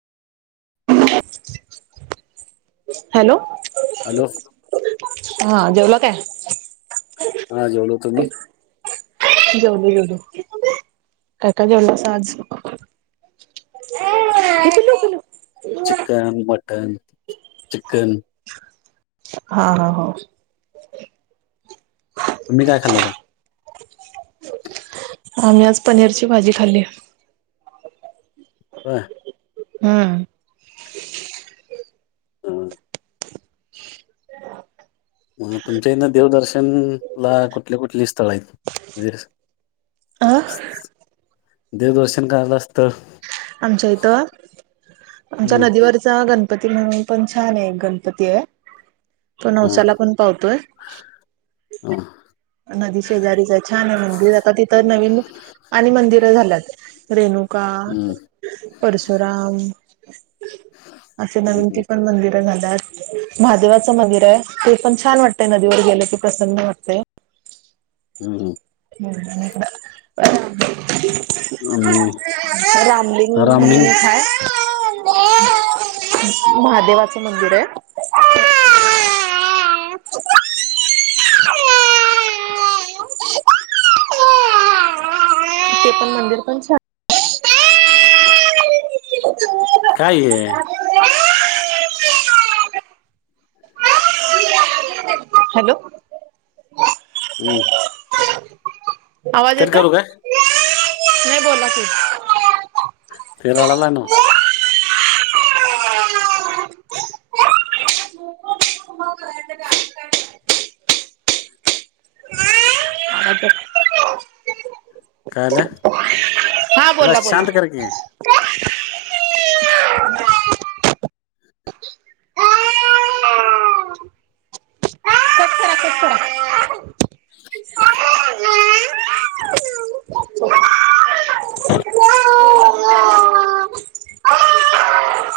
Hello! Hello हा जेवला काय? हा जेवलो तुम्ही हा. जेवढो जेवढो काय का जेवढ साज. ह नक. Chicken mutton chicken. हा हा हा. तु् काय खाल होता. आम्ही आज पनीरची भाजी खाल्ली. ह. हम. ह. म तुमच्या इ ना देवदर्शन ला कुठल्या कुठली स्थळ आहेत म्हणजे आ. स- देवदर्शन करात असत. आमच्या इथं आमच्या हम्म नदीवर च गणपती म्हणून पण छान आहे गणपती आहे. तो हा नवसाला पण पाहतोय. ह. नदी शेजारीचं आहे छान आहे मंदिर आता तिथं नवीन आणि मंदिरं झाल्यात रेणुका हम्म परशुराम असे नवीन ति हम्म पण मंदिरं झाल्यात. महादेवाचं मंदिर आहे ते पण छान वाटतंय नदीवर गेलं ते प्रसन्न वाटत. हम ह. ह. आणि रामलीिंग रामलिंग खय. महादेवाचं मंदिर आहे. [unintelligible] ते पण मंदिर पण छ. काय आहे. हॅलो. हम्. आवाज येत करू काय नाही बोला तू तेरळाला ना. [unintelligible] आ. कायलं पला बोला बोला. शांत करक कट करा, कट करा. [inaudible] [inaudible]